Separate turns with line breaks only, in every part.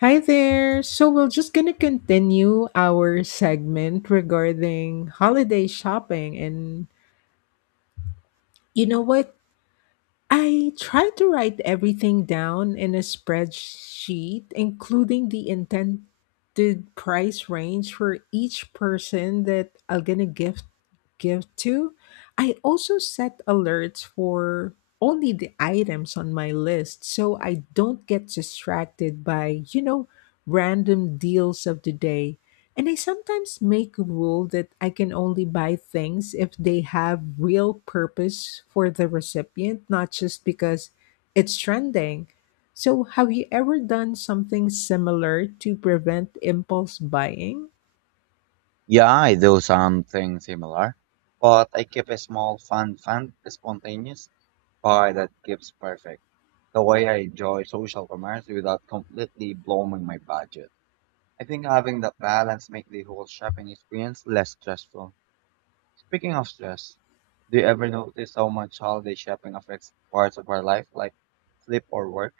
Hi there. So we're just going to continue our segment regarding holiday shopping and you know what? I try to write everything down in a spreadsheet, including the intended price range for each person that I'm gonna give to. I also set alerts for only the items on my list so I don't get distracted by, you know, random deals of the day. And I sometimes make a rule that I can only buy things if they have real purpose for the recipient, not just because it's trending. So, have you ever done something similar to prevent impulse buying?
Yeah, I do something similar, but I keep a small fund, spontaneous pie that keeps perfect. The way I enjoy social commerce without completely blowing my budget. I think having that balance makes the whole shopping experience less stressful. Speaking of stress, do you ever notice how much holiday shopping affects parts of our life, like sleep or work?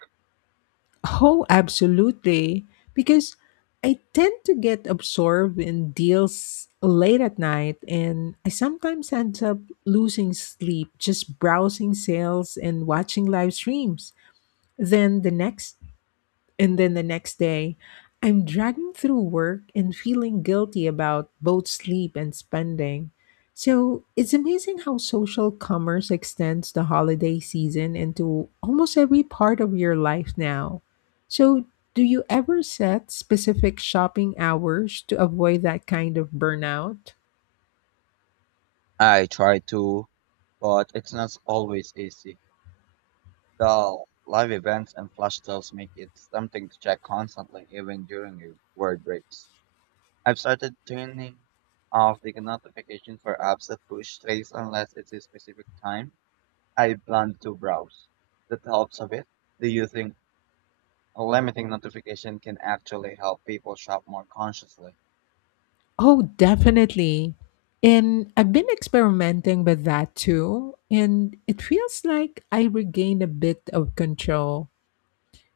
Oh, absolutely. Because I tend to get absorbed in deals late at night, and I sometimes end up losing sleep just browsing sales and watching live streams. Then the next And then the next day, I'm dragging through work and feeling guilty about both sleep and spending. So it's amazing how social commerce extends the holiday season into almost every part of your life now. So, do you ever set specific shopping hours to avoid that kind of burnout?
I try to, but it's not always easy. The live events and flash sales make it something to check constantly, even during your word breaks. I've started turning off the notification for apps that push trace unless it's a specific time I plan to browse. That helps a bit. Do you think limiting notification can actually help people shop more consciously?
Oh, definitely. And I've been experimenting with that too. And it feels like I regained a bit of control.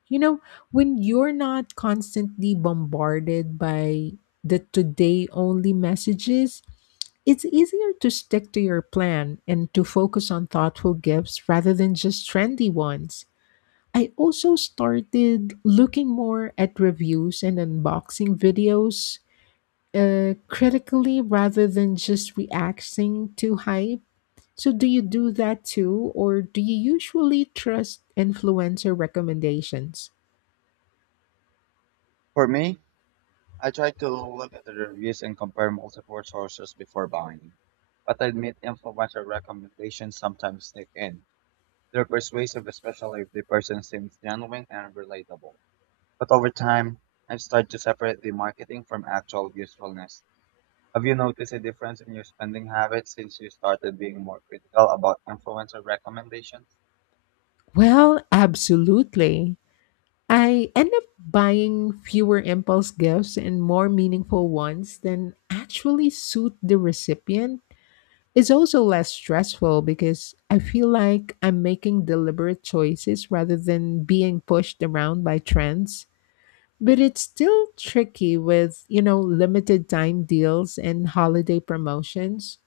You know, when you're not constantly bombarded by the today only messages, it's easier to stick to your plan and to focus on thoughtful gifts rather than just trendy ones. I also started looking more at reviews and unboxing videos critically rather than just reacting to hype. So, do you do that too, or do you usually trust influencer recommendations?
For me, I try to look at the reviews and compare multiple sources before buying. But I admit influencer recommendations sometimes sneak in. They're persuasive, especially if the person seems genuine and relatable. But over time, I've started to separate the marketing from actual usefulness. Have you noticed a difference in your spending habits since you started being more critical about influencer recommendations?
Well, absolutely. I end up buying fewer impulse gifts and more meaningful ones than actually suit the recipient. It's also less stressful because I feel like I'm making deliberate choices rather than being pushed around by trends. But it's still tricky with, you know, limited time deals and holiday promotions.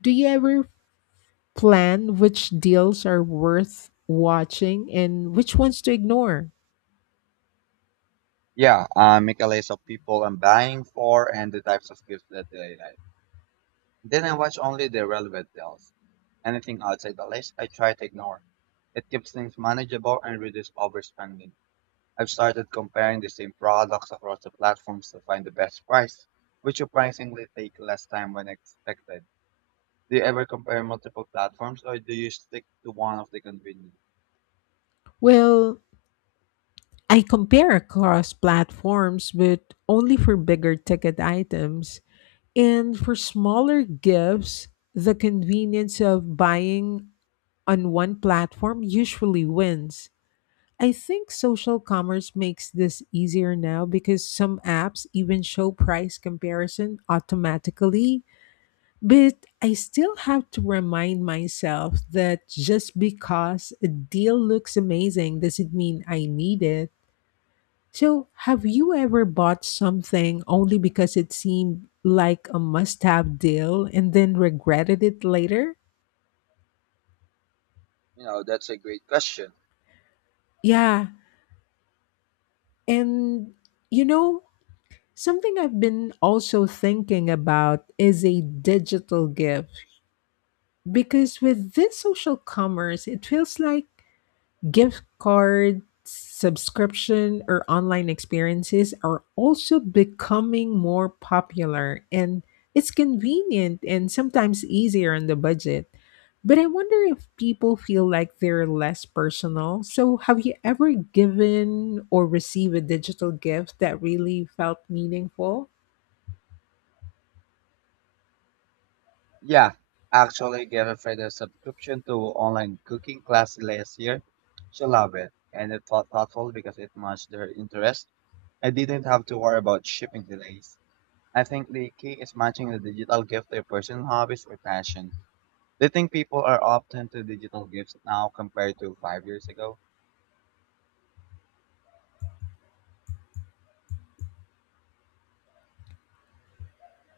Do you ever plan which deals are worth watching and which ones to ignore?
Yeah, I make a list of people I'm buying for and the types of gifts that they like. Then I watch only the relevant deals. Anything outside the list, I try to ignore. It keeps things manageable and reduces overspending. I've started comparing the same products across the platforms to find the best price, which surprisingly take less time than expected. Do you ever compare multiple platforms or do you stick to one of the convenient?
Well, I compare across platforms, but only for bigger ticket items. And for smaller gifts, the convenience of buying on one platform usually wins. I think social commerce makes this easier now because some apps even show price comparison automatically. But I still have to remind myself that just because a deal looks amazing doesn't mean I need it. So, have you ever bought something only because it seemed like a must have deal and then regretted it later?
You know, that's a great question.
Yeah. And, you know, something I've been also thinking about is a digital gift because with this social commerce, it feels like gift cards, subscription, or online experiences are also becoming more popular, and it's convenient and sometimes easier on the budget. But I wonder if people feel like they're less personal. So, have you ever given or received a digital gift that really felt meaningful?
Yeah, actually get offered a subscription to online cooking class last year. She loved it and it felt thoughtful because it matched her interest. I didn't have to worry about shipping delays. I think the key is matching the digital gift to your personal hobbies or passion. Do you think people are often to digital gifts now compared to 5 years ago?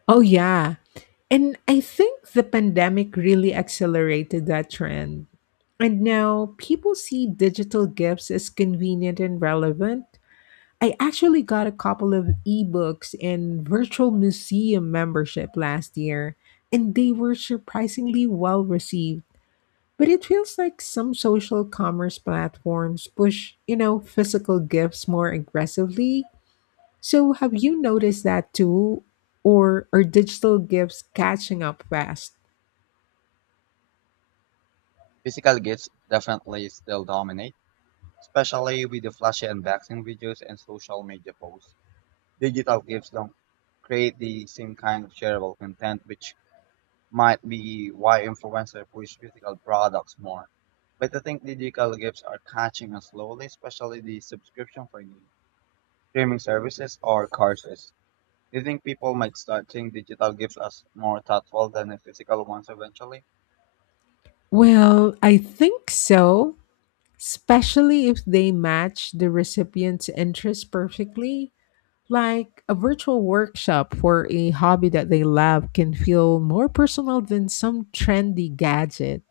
Oh, yeah. And I think the pandemic really accelerated that trend. And now people see digital gifts as convenient and relevant. I actually got a couple of ebooks and virtual museum membership last year, and they were surprisingly well received. But it feels like some social commerce platforms push, you know, physical gifts more aggressively. So have you noticed that too? Or are digital gifts catching up fast?
Physical gifts definitely still dominate, especially with the flashy unboxing videos and social media posts. Digital gifts don't create the same kind of shareable content, which might be why influencers push physical products more. But I think digital gifts are catching us slowly, especially the subscription for the streaming services or courses. Do you think people might start seeing digital gifts as more thoughtful than the physical ones eventually?
Well, I think so, especially if they match the recipient's interests perfectly. Like a virtual workshop for a hobby that they love can feel more personal than some trendy gadget.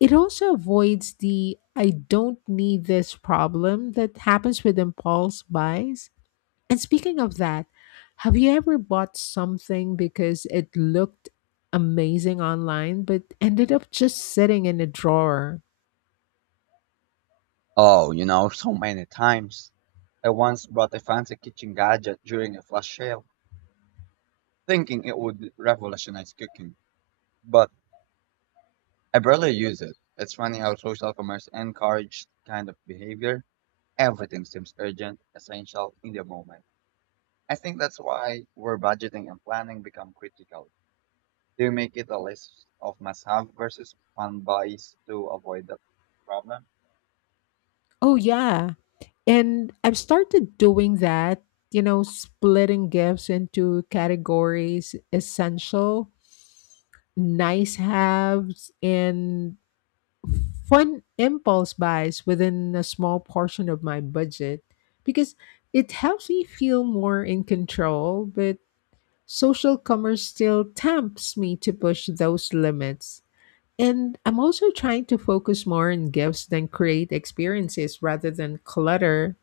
It also avoids the I don't need this problem that happens with impulse buys. And speaking of that, have you ever bought something because it looked amazing online but ended up just sitting in a drawer?
Oh, you know, so many times. I once bought a fancy kitchen gadget during a flash sale, thinking it would revolutionize cooking. But I barely use it. It's funny how social commerce encouraged kind of behavior. Everything seems urgent, essential in the moment. I think that's why where budgeting and planning become critical. Do you make it a list of must have versus fun buys to avoid that problem?
Oh, yeah. And I've started doing that, you know, splitting gifts into categories essential, nice haves, and fun impulse buys within a small portion of my budget because it helps me feel more in control. But social commerce still tempts me to push those limits. And I'm also trying to focus more on gifts than create experiences rather than clutter.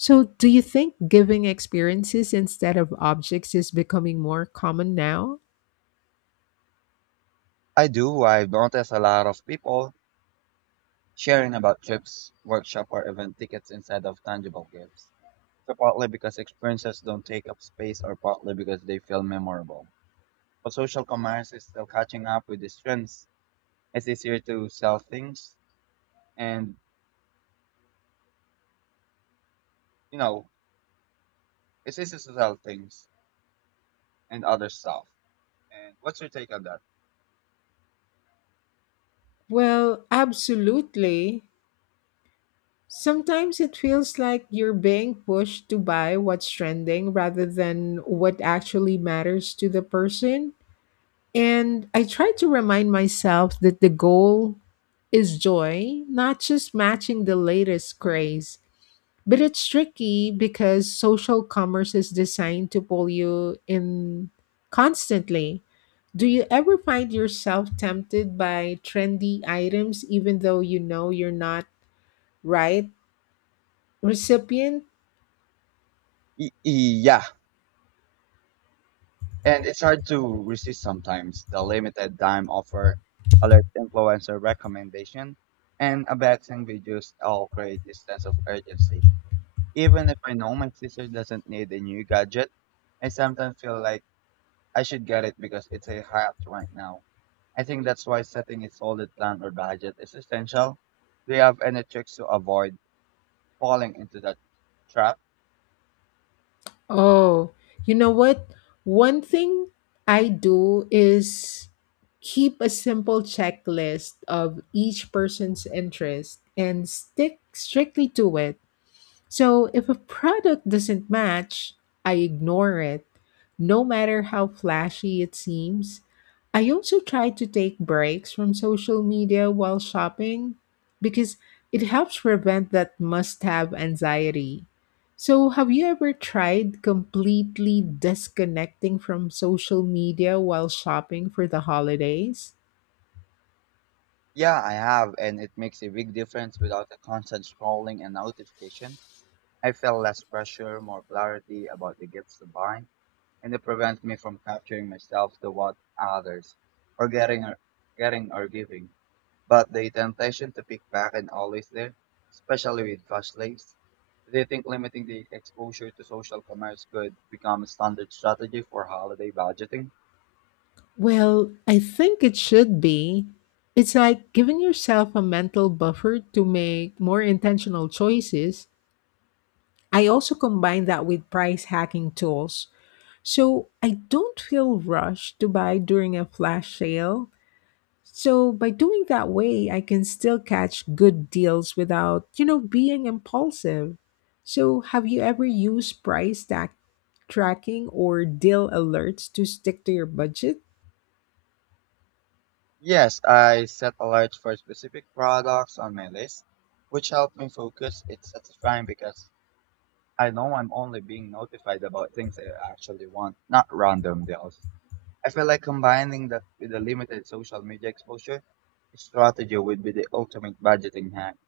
So, do you think giving experiences instead of objects is becoming more common now?
I do. I've noticed a lot of people sharing about trips, workshop, or event tickets instead of tangible gifts. So partly because experiences don't take up space, or partly because they feel memorable. But social commerce is still catching up with these trends. It's easier to sell things, and you know, it's easier to sell things and other stuff. And what's your take on that?
Well, absolutely. Sometimes it feels like you're being pushed to buy what's trending rather than what actually matters to the person. And I try to remind myself that the goal is joy, not just matching the latest craze. But it's tricky because social commerce is designed to pull you in constantly. Do you ever find yourself tempted by trendy items even though you know you're not right recipient?
Yeah, and it's hard to resist sometimes. The limited time offer, alert influencer recommendation, and abasing videos all create this sense of urgency. Even if I know my sister doesn't need a new gadget, I sometimes feel like I should get it because it's a hype right now. I think that's why setting a solid plan or budget is essential. Do you have any tricks to avoid falling into that trap?
Oh, you know what? One thing I do is keep a simple checklist of each person's interest and stick strictly to it. So if a product doesn't match, I ignore it, no matter how flashy it seems. I also try to take breaks from social media while shopping because it helps prevent that must have anxiety. So, have you ever tried completely disconnecting from social media while shopping for the holidays?
Yeah, I have, and it makes a big difference without the constant scrolling and notification. I felt less pressure, more clarity about the gifts to buy, and it prevents me from capturing myself to what others or getting or giving. But the temptation to pick back and always there, especially with fast lanes. They think limiting the exposure to social commerce could become a standard strategy for holiday budgeting.
Well, I think it should be. It's like giving yourself a mental buffer to make more intentional choices. I also combine that with price hacking tools. So I don't feel rushed to buy during a flash sale. So by doing that way, I can still catch good deals without, you know, being impulsive. So have you ever used tracking or deal alerts to stick to your budget?
Yes, I set alerts for specific products on my list, which help me focus. It's satisfying because I know I'm only being notified about things I actually want, not random deals. I feel like combining that with a limited social media exposure strategy would be the ultimate budgeting hack.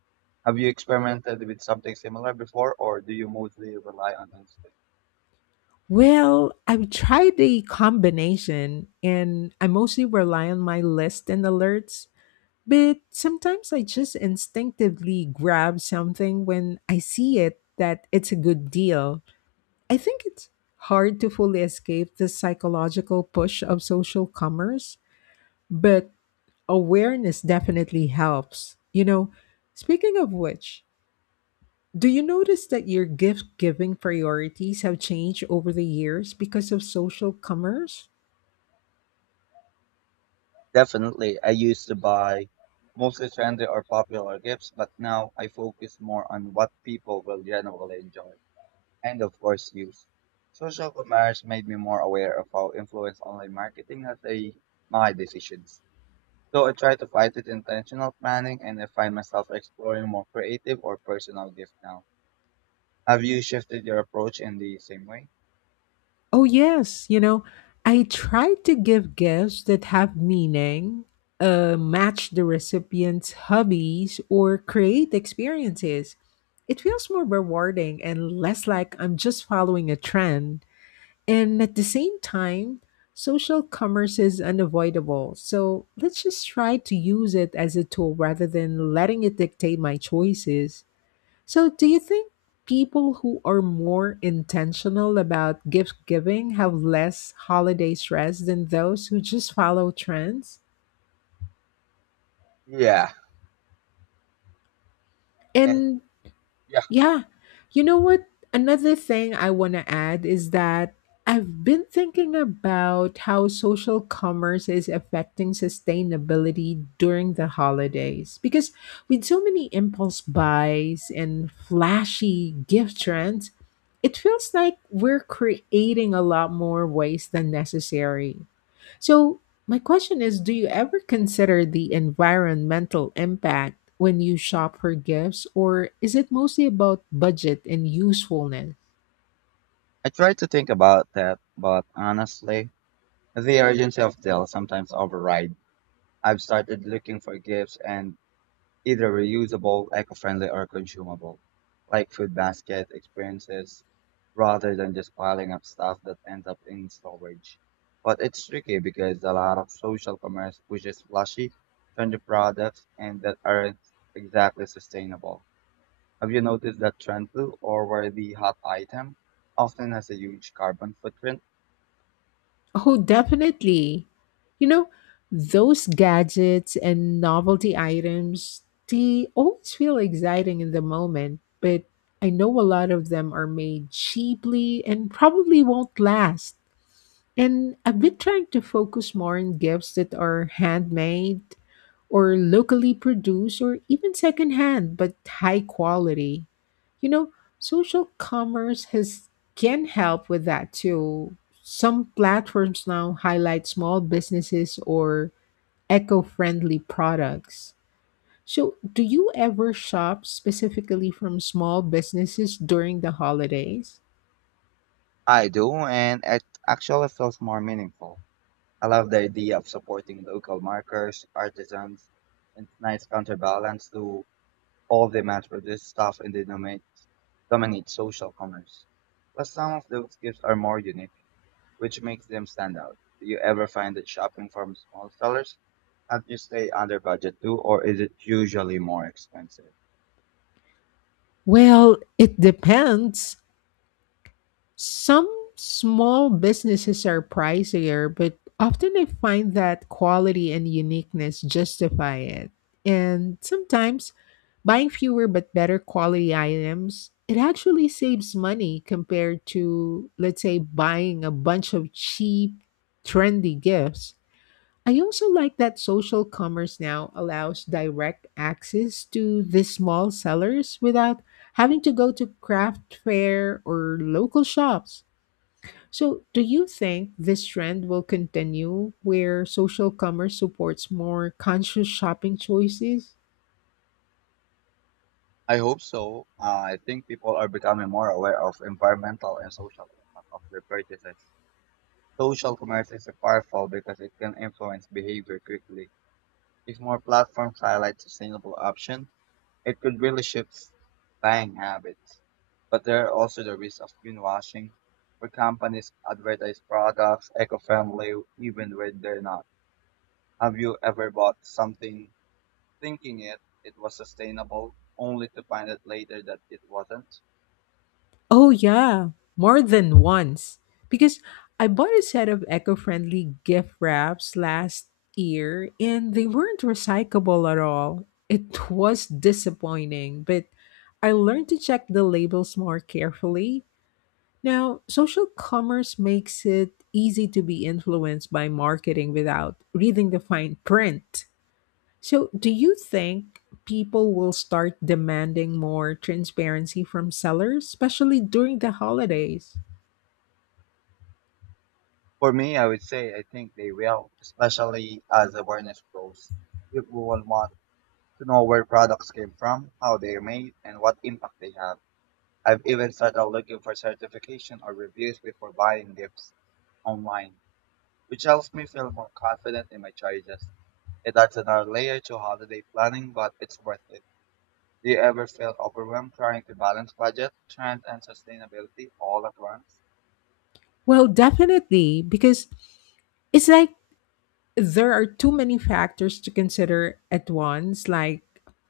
Have you experimented with something similar before, or do you mostly rely on instinct?
Well, I've tried the combination and I mostly rely on my list and alerts, but sometimes I just instinctively grab something when I see it that it's a good deal. I think it's hard to fully escape the psychological push of social commerce, but awareness definitely helps. You know, speaking of which, do you notice that your gift giving priorities have changed over the years because of social commerce?
Definitely, I used to buy mostly trendy or popular gifts, but now I focus more on what people will generally enjoy. And of course news. Social commerce made me more aware of how influence online marketing has a my decisions. So I try to fight with intentional planning and I find myself exploring more creative or personal gifts now. Have you shifted your approach in the same way?
Oh, yes. You know, I try to give gifts that have meaning, match the recipient's hobbies, or create experiences. It feels more rewarding and less like I'm just following a trend. And at the same time, social commerce is unavoidable. So let's just try to use it as a tool rather than letting it dictate my choices. So, do you think people who are more intentional about gift giving have less holiday stress than those who just follow trends?
Yeah. And
And
yeah.
yeah. You know what? Another thing I want to add is that I've been thinking about how social commerce is affecting sustainability during the holidays. Because with so many impulse buys and flashy gift trends, it feels like we're creating a lot more waste than necessary. So, my question is, do you ever consider the environmental impact when you shop for gifts, or is it mostly about budget and usefulness?
I try to think about that, but honestly, the urgency of deal sometimes override. I've started looking for gifts and either reusable, eco-friendly, or consumable, like food basket experiences, rather than just piling up stuff that ends up in storage. But it's tricky because a lot of social commerce pushes flashy, trendy products and that aren't exactly sustainable. Have you noticed that trend too, or where the hot item often has a huge carbon footprint?
Oh, definitely. You know, those gadgets and novelty items, they always feel exciting in the moment, but I know a lot of them are made cheaply and probably won't last. And I've been trying to focus more on gifts that are handmade or locally produced or even secondhand but high quality. You know, social commerce has can help with that too. Some platforms now highlight small businesses or eco-friendly products. So, do you ever shop specifically from small businesses during the holidays?
I do, and it actually feels more meaningful. I love the idea of supporting local markers, artisans, and it's nice counterbalance to all the mass produced stuff in the dominate social commerce. Plus, some of those gifts are more unique, which makes them stand out. Do you ever find that shopping from small sellers helps you stay under budget too, or is it usually more expensive?
Well, it depends. Some small businesses are pricier, but often I find that quality and uniqueness justify it. And sometimes buying fewer but better quality items, it actually saves money compared to, let's say, buying a bunch of cheap, trendy gifts. I also like that social commerce now allows direct access to the small sellers without having to go to craft fair or local shops. So, do you think this trend will continue where social commerce supports more conscious shopping choices?
I hope so. I think people are becoming more aware of environmental and social impact of their purchases. Social commerce is powerful because it can influence behavior quickly. If more platforms highlight sustainable options, it could really shift buying habits. But there are also the risks of greenwashing, where companies advertise products eco-friendly even when they're not. Have you ever bought something thinking it was sustainable, only to find out later that it wasn't?
Oh, yeah, more than once. Because I bought a set of eco friendly gift wraps last year and they weren't recyclable at all. It was disappointing, but I learned to check the labels more carefully. Now, social commerce makes it easy to be influenced by marketing without reading the fine print. So, do you think people will start demanding more transparency from sellers, especially during the holidays?
For me, I would say I think they will, especially as awareness grows. People will want to know where products came from, how they're made, and what impact they have. I've even started looking for certification or reviews before buying gifts online, which helps me feel more confident in my choices. It adds another layer to holiday planning, but it's worth it. Do you ever feel overwhelmed trying to balance budget, trends, and sustainability all at once?
Well, definitely, because it's like there are too many factors to consider at once, like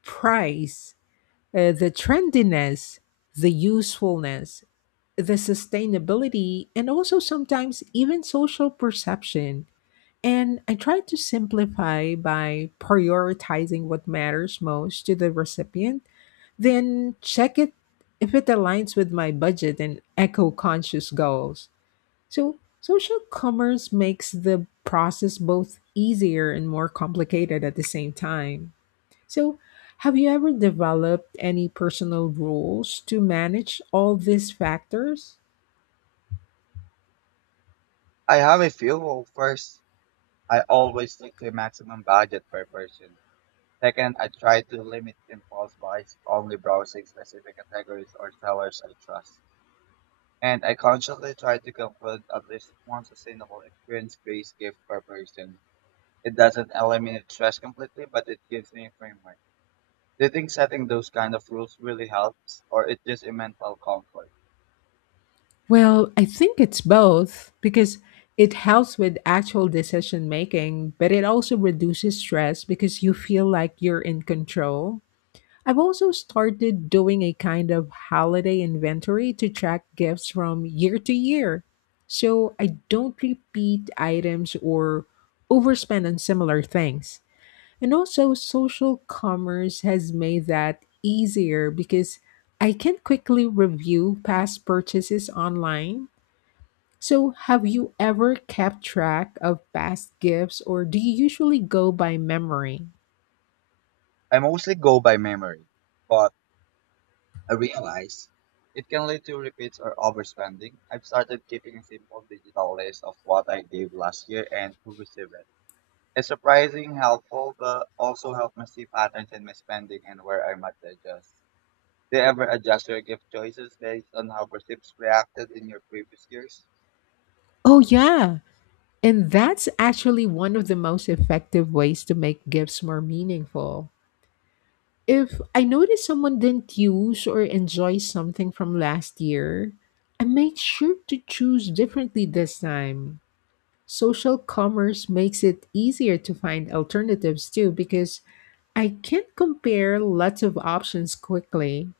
price, the trendiness, the usefulness, the sustainability, and also sometimes even social perception. And I try to simplify by prioritizing what matters most to the recipient, then check it if it aligns with my budget and eco conscious goals. So, social commerce makes the process both easier and more complicated at the same time. So, have you ever developed any personal rules to manage all these factors?
I have a few. Well, first, I always stick to a maximum budget per person. Second, I try to limit impulse buys, only browsing specific categories or sellers I trust. And I consciously try to conclude at least one sustainable experience-based gift per person. It doesn't eliminate stress completely, but it gives me a framework. Do you think setting those kind of rules really helps, or it just a mental comfort?
Well, I think it's both because it helps with actual decision making, but it also reduces stress because you feel like you're in control. I've also started doing a kind of holiday inventory to track gifts from year to year. So I don't repeat items or overspend on similar things. And also, social commerce has made that easier because I can quickly review past purchases online. So, have you ever kept track of past gifts or do you usually go by memory?
I mostly go by memory, but I realize it can lead to repeats or overspending. I've started keeping a simple digital list of what I gave last year and who received it. It's surprising helpful, but also help me see patterns in my spending and where I might adjust. Do you ever adjust your gift choices based on how receipts reacted in your previous years?
Oh, yeah. And that's actually one of the most effective ways to make gifts more meaningful. If I notice someone didn't use or enjoy something from last year, I make sure to choose differently this time. Social commerce makes it easier to find alternatives too because I can't compare lots of options quickly.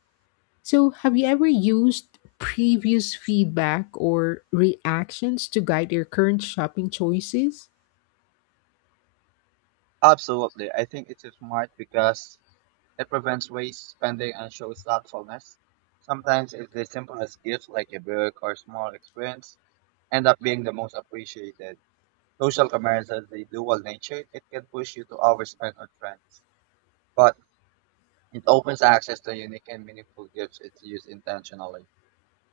So, have you ever used previous feedback or reactions to guide your current shopping choices?
Absolutely. I think it's smart because it prevents waste spending and shows thoughtfulness. Sometimes it's the simplest gifts like a book or small experience end up being the most appreciated. Social commerce has the dual nature. It can push you to overspend on trends. But it opens access to unique and meaningful gifts if used intentionally.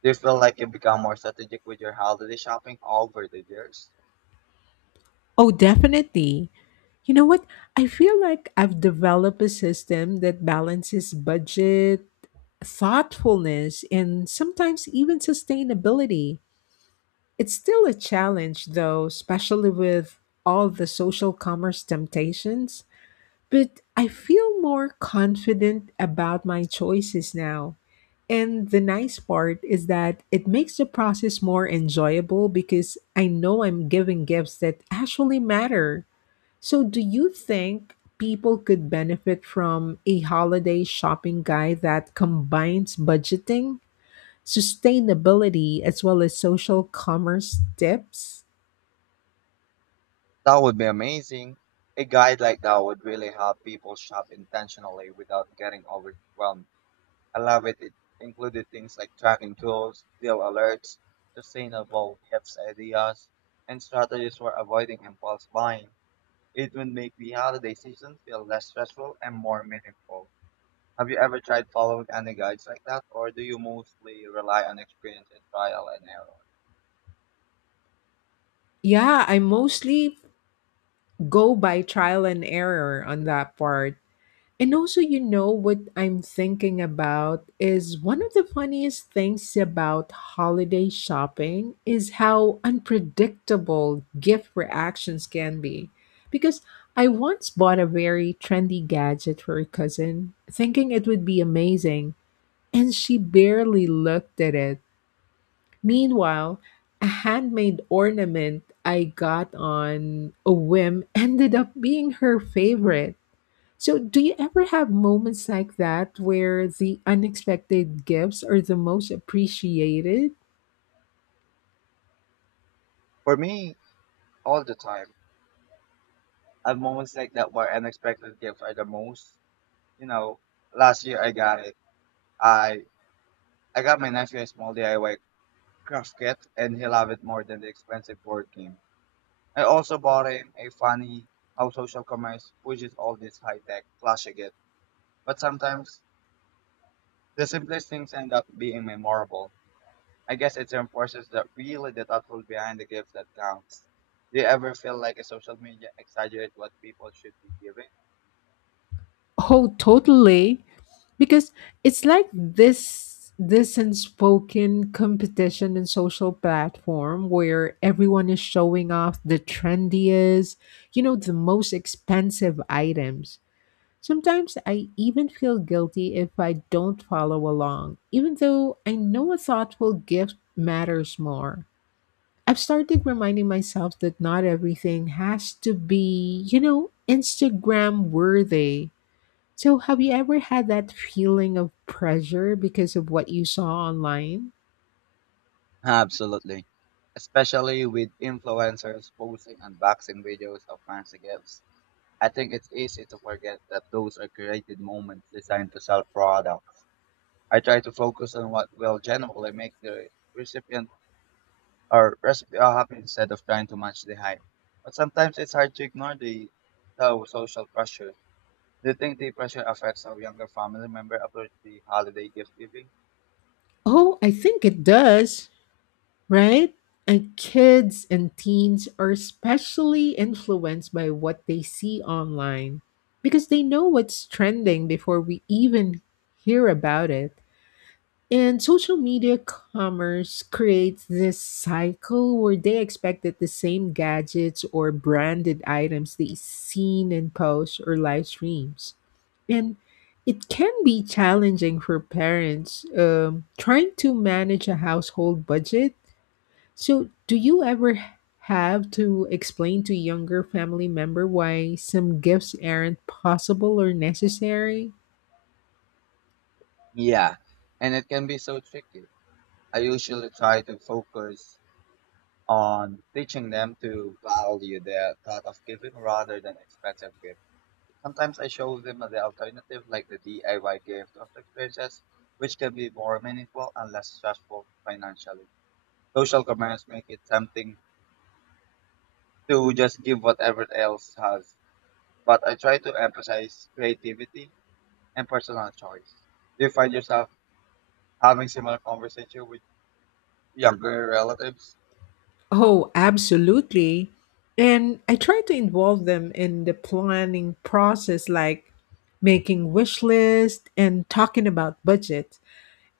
Do you feel like you become more strategic with your holiday shopping over the years?
Oh, definitely. You know what? I feel like I've developed a system that balances budget, thoughtfulness, and sometimes even sustainability. It's still a challenge, though, especially with all the social commerce temptations. But I feel more confident about my choices now. And the nice part is that it makes the process more enjoyable because I know I'm giving gifts that actually matter. So, do you think people could benefit from a holiday shopping guide that combines budgeting, sustainability as well as social commerce tips?
That would be amazing. A guide like that would really help people shop intentionally without getting overwhelmed. I love it. It included things like tracking tools, deal alerts, sustainable gifts ideas, and strategies for avoiding impulse buying. It would make the holiday season feel less stressful and more meaningful. Have you ever tried following any guides like that, or do you mostly rely on experience and trial and error?
Yeah, I mostly go by trial and error on that part. And also, you know, what I'm thinking about is one of the funniest things about holiday shopping is how unpredictable gift reactions can be. Because I once bought a very trendy gadget for a cousin, thinking it would be amazing, and she barely looked at it. Meanwhile, a handmade ornament I got on a whim ended up being her favorite. So, do you ever have moments like that where the unexpected gifts are the most appreciated?
For me, all the time. I have moments like that where unexpected gifts are the most. You know, last year I got it. I I got my nephew a small DIY craft kit, and he loved it more than the expensive board game. I also bought him a funny how social commerce pushes all this high tech flashy gift, but sometimes the simplest things end up being memorable. I guess it reinforces that really the thoughtful behind the gift that counts. Do you ever feel like a social media exaggerate what people should be giving?
Oh, totally. Because it's like this unspoken competition in social platform where everyone is showing off the trendiest, you know, the most expensive items. Sometimes I even feel guilty if I don't follow along, even though I know a thoughtful gift matters more. I've started reminding myself that not everything has to be, you know, Instagram worthy. So, have you ever had that feeling of pressure because of what you saw online?
Absolutely. Especially with influencers posting unboxing videos of fancy gifts. I think it's easy to forget that those are created moments designed to sell products. I try to focus on what will genuinely make the recipient or recipe happy instead of trying to match the hype. But sometimes it's hard to ignore the social pressure. Do you think the pressure affects how younger family members approach the holiday gift giving?
Oh, I think it does, right? And kids and teens are especially influenced by what they see online because they know what's trending before we even hear about it. And social media commerce creates this cycle where they expect that the same gadgets or branded items they seen in posts or live streams. And it can be challenging for parents trying to manage a household budget. So, do you ever have to explain to younger family member why some gifts aren't possible or necessary?
Yeah, and it can be so tricky. I usually try to focus on teaching them to value the thought of giving rather than expensive gifts. Sometimes I show them the alternative like the DIY gift of experiences, which can be more meaningful and less stressful financially. Social commerce make it something to just give whatever else has. But I try to emphasize creativity and personal choice. Do you find yourself having similar conversation with younger relatives?
Oh, absolutely. And I try to involve them in the planning process, like making wish list and talking about budget.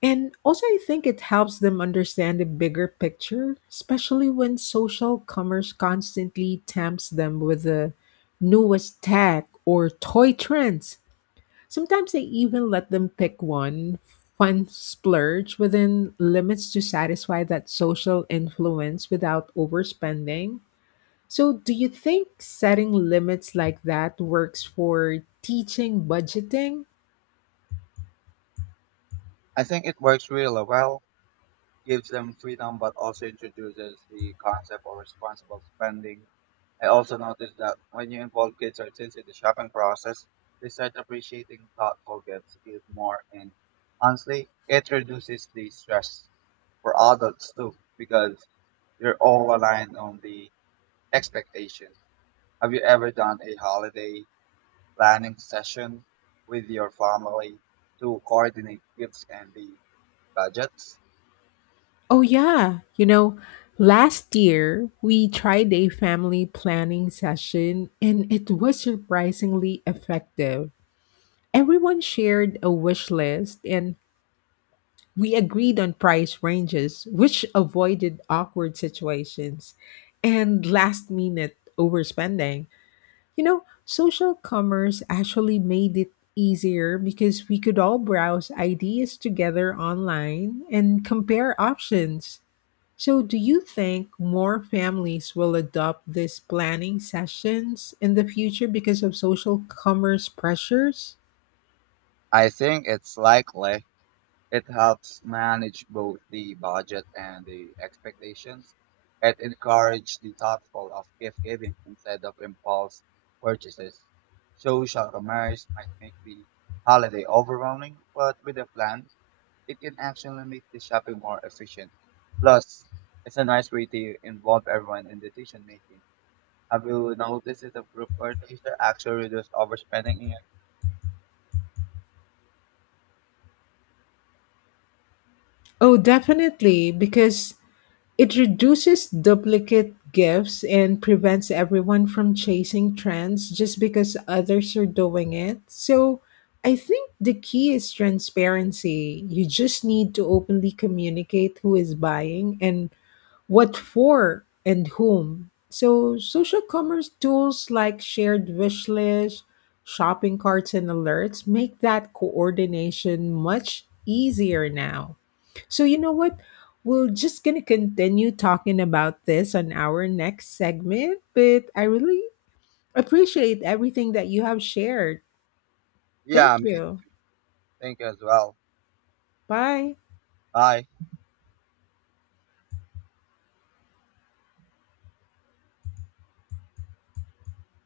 And also, I think it helps them understand the bigger picture, especially when social commerce constantly tempts them with the newest tech or toy trends. Sometimes they even let them pick one fun splurge within limits to satisfy that social influence without overspending. So, do you think setting limits like that works for teaching budgeting?
I think it works really well, gives them freedom, but also introduces the concept of responsible spending. I also noticed that when you involve kids or teens in the shopping process, they start appreciating thoughtful gifts even more. And honestly, it reduces the stress for adults too, because you're all aligned on the expectation. Have you ever done a holiday planning session with your family to coordinate gifts and the budgets?
Oh, yeah. You know, last year we tried a family planning session and it was surprisingly effective. Everyone shared a wish list and we agreed on price ranges, which avoided awkward situations and last minute overspending. You know, social commerce actually made it easier because we could all browse ideas together online and compare options. So, do you think more families will adopt these planning sessions in the future because of social commerce pressures?
I think it's likely it helps manage both the budget and the expectations. It encourages the thoughtful of gift giving instead of impulse purchases. Social commerce might make the holiday overwhelming, but with a plan, it can actually make the shopping more efficient. Plus, it's a nice way to involve everyone in decision making. Have you noticed if the group purchases actually reduce overspending in your?
Oh, definitely, because it reduces duplicate gifts and prevents everyone from chasing trends just because others are doing it. So, I think the key is transparency. You just need to openly communicate who is buying and what for and whom. So, social commerce tools like shared wish lists, shopping carts, and alerts make that coordination much easier now. So, you know what? We're just going to continue talking about this on our next segment, but I really appreciate everything that you have shared. Thank
Yeah, me.
you.
Thank you as well.
Bye.
Bye.